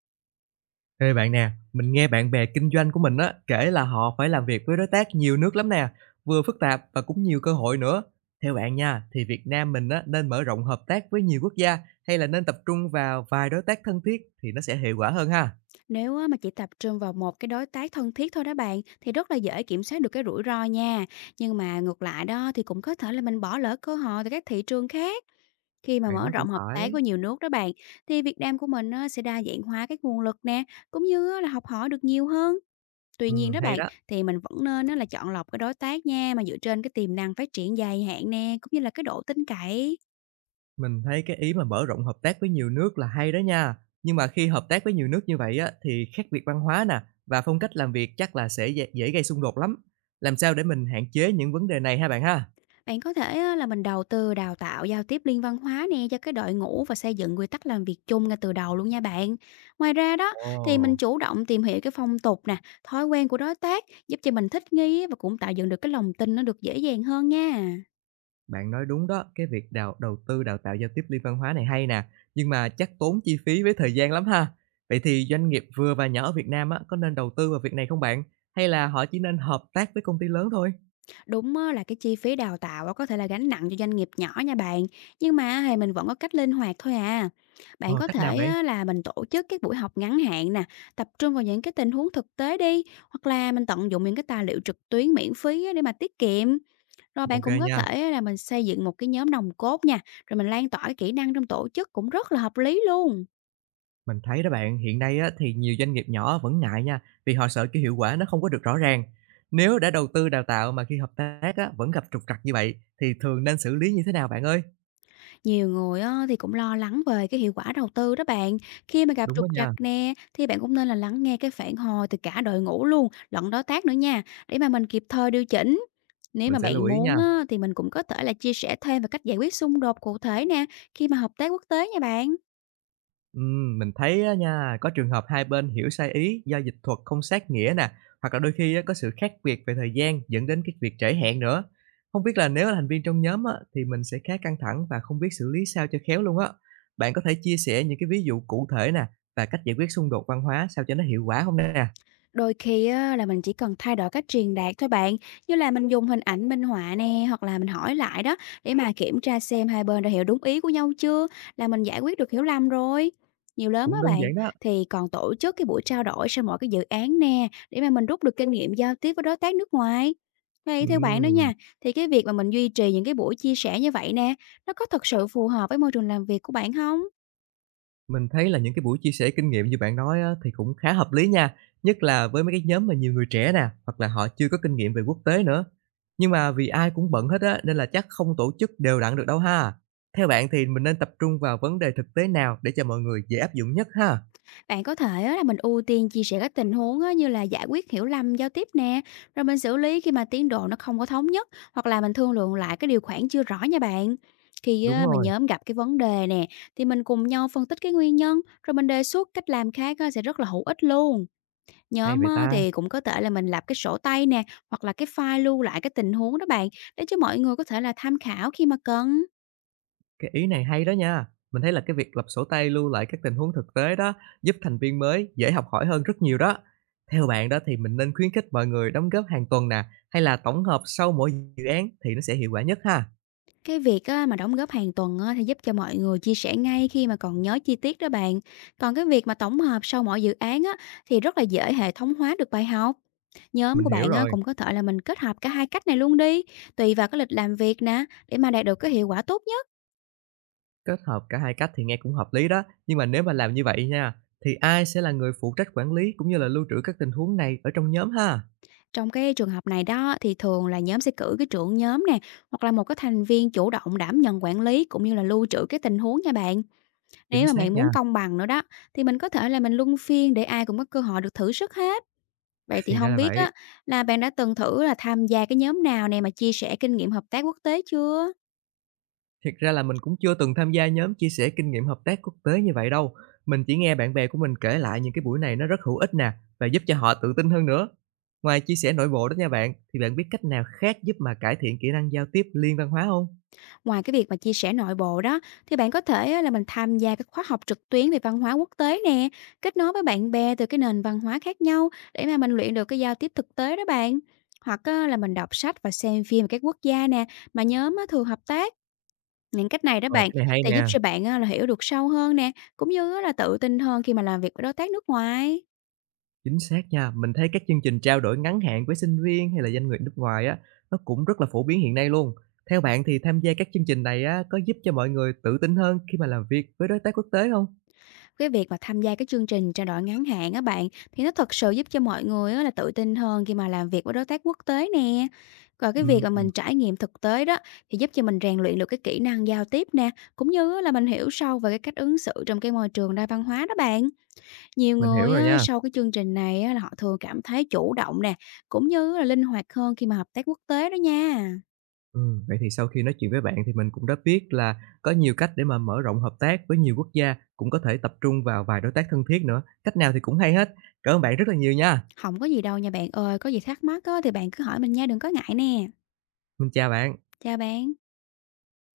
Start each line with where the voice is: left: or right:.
right: Ê bạn nè, mình nghe bạn bè kinh doanh của mình á kể là họ phải làm việc với đối tác nhiều nước lắm nè, vừa phức tạp và cũng nhiều cơ hội nữa. Theo bạn nha, thì Việt Nam mình á nên mở rộng hợp tác với nhiều quốc gia hay là nên tập trung vào vài đối tác thân thiết thì nó sẽ hiệu quả hơn ha?
left: Nếu á, mà chỉ tập trung vào một cái đối tác thân thiết thôi đó bạn, thì rất là dễ kiểm soát được cái rủi ro nha. Nhưng mà ngược lại đó, thì cũng có thể là mình bỏ lỡ cơ hội từ các thị trường khác. Khi mà
right: Bạn
left: mở
right: nói cũng
left: rộng hợp
right: phải.
left: tác với nhiều nước đó bạn, thì Việt Nam của mình á, sẽ đa dạng hóa các nguồn lực nè, cũng như á, là học hỏi được nhiều hơn. Tuy nhiên
right: Ừ,
left: đó
right: hay
left: bạn,
right: đó.
left: thì mình vẫn nên á, là chọn lọc cái đối tác nha, mà dựa trên cái tiềm năng phát triển dài hạn nè, cũng như là cái độ tin cậy.
right: Mình thấy cái ý mà mở rộng hợp tác với nhiều nước là hay đó nha. Nhưng mà khi hợp tác với nhiều nước như vậy á thì khác biệt văn hóa nè và phong cách làm việc chắc là sẽ dễ gây xung đột lắm. Làm sao để mình hạn chế những vấn đề này ha bạn ha?
left: Bạn có thể á, là mình đầu tư đào tạo giao tiếp liên văn hóa nè cho cái đội ngũ và xây dựng quy tắc làm việc chung ngay từ đầu luôn nha bạn. Ngoài ra đó, thì
right: Ồ.
left: mình chủ động tìm hiểu cái phong tục nè, thói quen của đối tác, giúp cho mình thích nghi á, và cũng tạo dựng được cái lòng tin nó được dễ dàng hơn nha.
right: Bạn nói đúng đó, cái việc đào đầu tư đào tạo giao tiếp liên văn hóa này hay nè, nhưng mà chắc tốn chi phí với thời gian lắm ha. Vậy thì doanh nghiệp vừa và nhỏ ở Việt Nam á, có nên đầu tư vào việc này không bạn? Hay là họ chỉ nên hợp tác với công ty lớn thôi?
left: Đúng á, là cái chi phí đào tạo á, có thể là gánh nặng cho doanh nghiệp nhỏ nha bạn, nhưng mà thì mình vẫn có cách linh hoạt thôi à. Bạn
right: Ờ,
left: có
right: cách nào
left: thể
right: vậy?
left: á, là mình tổ chức các buổi học ngắn hạn nè, tập trung vào những cái tình huống thực tế đi, hoặc là mình tận dụng những cái tài liệu trực tuyến miễn phí á, để mà tiết kiệm. Rồi bạn
right: Ok
left: cũng có
right: nha.
left: thể á, là mình xây dựng một cái nhóm nòng cốt nha, rồi mình lan tỏa cái kỹ năng trong tổ chức cũng rất là hợp lý luôn.
right: Mình thấy đó bạn, hiện nay á, thì nhiều doanh nghiệp nhỏ vẫn ngại nha, vì họ sợ cái hiệu quả nó không có được rõ ràng. Nếu đã đầu tư đào tạo mà khi hợp tác á, vẫn gặp trục trặc như vậy, thì thường nên xử lý như thế nào bạn ơi?
left: Nhiều người á, thì cũng lo lắng về cái hiệu quả đầu tư đó bạn. Khi mà gặp
right: Đúng
left: trục
right: đó
left: trặc
right: nha,
left: nè, thì bạn cũng nên là lắng nghe cái phản hồi từ cả đội ngũ luôn, lẫn đối tác nữa nha, để mà mình kịp thời điều chỉnh. Nếu
right: mình
left: mà
right: sẽ lưu
left: bạn
right: ý nha.
left: muốn á, thì mình cũng có thể là chia sẻ thêm về cách giải quyết xung đột cụ thể nè, khi mà hợp tác quốc tế nha bạn.
right: Mình thấy á nha, có trường hợp hai bên hiểu sai ý do dịch thuật không sát nghĩa nè, hoặc là đôi khi á, có sự khác biệt về thời gian dẫn đến cái việc trễ hẹn nữa. Không biết là nếu là thành viên trong nhóm á, thì mình sẽ khá căng thẳng và không biết xử lý sao cho khéo luôn á. Bạn có thể chia sẻ những cái ví dụ cụ thể nè và cách giải quyết xung đột văn hóa sao cho nó hiệu quả không nè?
left: Đôi khi á, là mình chỉ cần thay đổi cách truyền đạt thôi bạn, như là mình dùng hình ảnh minh họa nè, hoặc là mình hỏi lại đó, để mà kiểm tra xem hai bên đã hiểu đúng ý của nhau chưa, là mình giải quyết được hiểu lầm rồi. Nhiều lớn á
right: Cũng đơn
left: bạn,
right: giản đó.
left: thì còn tổ chức cái buổi trao đổi sau mỗi cái dự án nè, để mà mình rút được kinh nghiệm giao tiếp với đối tác nước ngoài. Vậy theo bạn đó
right: Ừm.
left: nha, thì cái việc mà mình duy trì những cái buổi chia sẻ như vậy nè, nó có thật sự phù hợp với môi trường làm việc của bạn không?
right: Mình thấy là những cái buổi chia sẻ kinh nghiệm như bạn nói á, thì cũng khá hợp lý nha, nhất là với mấy cái nhóm mà nhiều người trẻ nè, hoặc là họ chưa có kinh nghiệm về quốc tế nữa. Nhưng mà vì ai cũng bận hết á, nên là chắc không tổ chức đều đặn được đâu ha. Theo bạn thì mình nên tập trung vào vấn đề thực tế nào để cho mọi người dễ áp dụng nhất ha?
left: Bạn có thể á, là mình ưu tiên chia sẻ các tình huống á, như là giải quyết hiểu lầm giao tiếp nè, rồi mình xử lý khi mà tiến độ nó không có thống nhất, hoặc là mình thương lượng lại cái điều khoản chưa rõ nha bạn. Khi
right: Đúng
left: á, mà
right: rồi,
left: nhóm gặp cái vấn đề nè, thì mình cùng nhau phân tích cái nguyên nhân, rồi mình đề xuất cách làm khác á, sẽ rất là hữu ích luôn.
right: hay
left: Nhóm
right: vậy
left: á,
right: ta.
left: thì cũng có thể là mình lập cái sổ tay nè, hoặc là cái file lưu lại cái tình huống đó bạn, để cho mọi người có thể là tham khảo khi mà cần.
right: Cái ý này hay đó nha. Mình thấy là cái việc lập sổ tay lưu lại các tình huống thực tế đó giúp thành viên mới dễ học hỏi hơn rất nhiều đó. Theo bạn đó thì mình nên khuyến khích mọi người đóng góp hàng tuần nè, hay là tổng hợp sau mỗi dự án thì nó sẽ hiệu quả nhất ha?
left: Cái việc á, mà đóng góp hàng tuần á, thì giúp cho mọi người chia sẻ ngay khi mà còn nhớ chi tiết đó bạn. Còn cái việc mà tổng hợp sau mỗi dự án á, thì rất là dễ hệ thống hóa được bài học. Nhóm
right: Mình
left: của
right: hiểu
left: bạn á,
right: rồi,
left: cũng có thể là mình kết hợp cả hai cách này luôn đi, tùy vào cái lịch làm việc nè, để mà đạt được cái hiệu quả tốt nhất.
right: kết hợp cả hai cách thì nghe cũng hợp lý đó. Nhưng mà nếu mà làm như vậy nha, thì ai sẽ là người phụ trách quản lý cũng như là lưu trữ các tình huống này ở trong nhóm ha?
left: Trong cái trường hợp này đó, thì thường là nhóm sẽ cử cái trưởng nhóm nè, hoặc là một cái thành viên chủ động đảm nhận quản lý cũng như là lưu trữ cái tình huống nha bạn.
right: Chính
left: Nếu mà
right: xác
left: bạn
right: nha,
left: muốn công bằng nữa đó, thì mình có thể là mình luân phiên để ai cũng có cơ hội được thử sức hết. Vậy thì
right: thì ra
left: không
right: là
left: biết á,
right: vậy.
left: là bạn đã từng thử là tham gia cái nhóm nào này mà chia sẻ kinh nghiệm hợp tác quốc tế chưa?
right: Thiệt ra là mình cũng chưa từng tham gia nhóm chia sẻ kinh nghiệm hợp tác quốc tế như vậy đâu. Mình chỉ nghe bạn bè của mình kể lại những cái buổi này nó rất hữu ích nè và giúp cho họ tự tin hơn nữa. Ngoài chia sẻ nội bộ đó nha bạn, thì bạn biết cách nào khác giúp mà cải thiện kỹ năng giao tiếp liên văn hóa không?
left: Ngoài cái việc mà chia sẻ nội bộ đó, thì bạn có thể á, là mình tham gia các khóa học trực tuyến về văn hóa quốc tế nè, kết nối với bạn bè từ cái nền văn hóa khác nhau để mà mình luyện được cái giao tiếp thực tế đó bạn. Hoặc á, là mình đọc sách và xem phim về các quốc gia nè, mà nhóm á thường hợp tác. Những cách này đó
right: Ờ,
left: bạn,
right: cái này hay
left: sẽ giúp
right: nè.
left: cho bạn á, là hiểu được sâu hơn nè, cũng như á, là tự tin hơn khi mà làm việc với đối tác nước ngoài.
right: Chính xác nha. Mình thấy các chương trình trao đổi ngắn hạn với sinh viên hay là doanh nghiệp nước ngoài á, nó cũng rất là phổ biến hiện nay luôn. Theo bạn thì tham gia các chương trình này á, có giúp cho mọi người tự tin hơn khi mà làm việc với đối tác quốc tế không?
left: Cái việc mà tham gia cái chương trình trao đổi ngắn hạn á bạn, thì nó thật sự giúp cho mọi người á, là tự tin hơn khi mà làm việc với đối tác quốc tế nè. Còn cái việc mà
right: Ừm,
left: mình trải nghiệm thực tế đó, thì giúp cho mình rèn luyện được cái kỹ năng giao tiếp nè, cũng như á, là mình hiểu sâu về cái cách ứng xử trong cái môi trường đa văn hóa đó bạn. Nhiều
right: mình hiểu
left: người
right: rồi
left: á,
right: nha.
left: sau cái chương trình này á, là họ thường cảm thấy chủ động nè, cũng như là linh hoạt hơn khi mà hợp tác quốc tế đó nha.
right: Vậy thì sau khi nói chuyện với bạn thì mình cũng đã biết là có nhiều cách để mà mở rộng hợp tác với nhiều quốc gia, cũng có thể tập trung vào vài đối tác thân thiết nữa. Cách nào thì cũng hay hết. Cảm ơn bạn rất là nhiều nha.
left: Không có gì đâu nha bạn ơi, có gì thắc mắc á thì bạn cứ hỏi mình nha, đừng có ngại nè.
right: Mình chào bạn.
left: Chào bạn.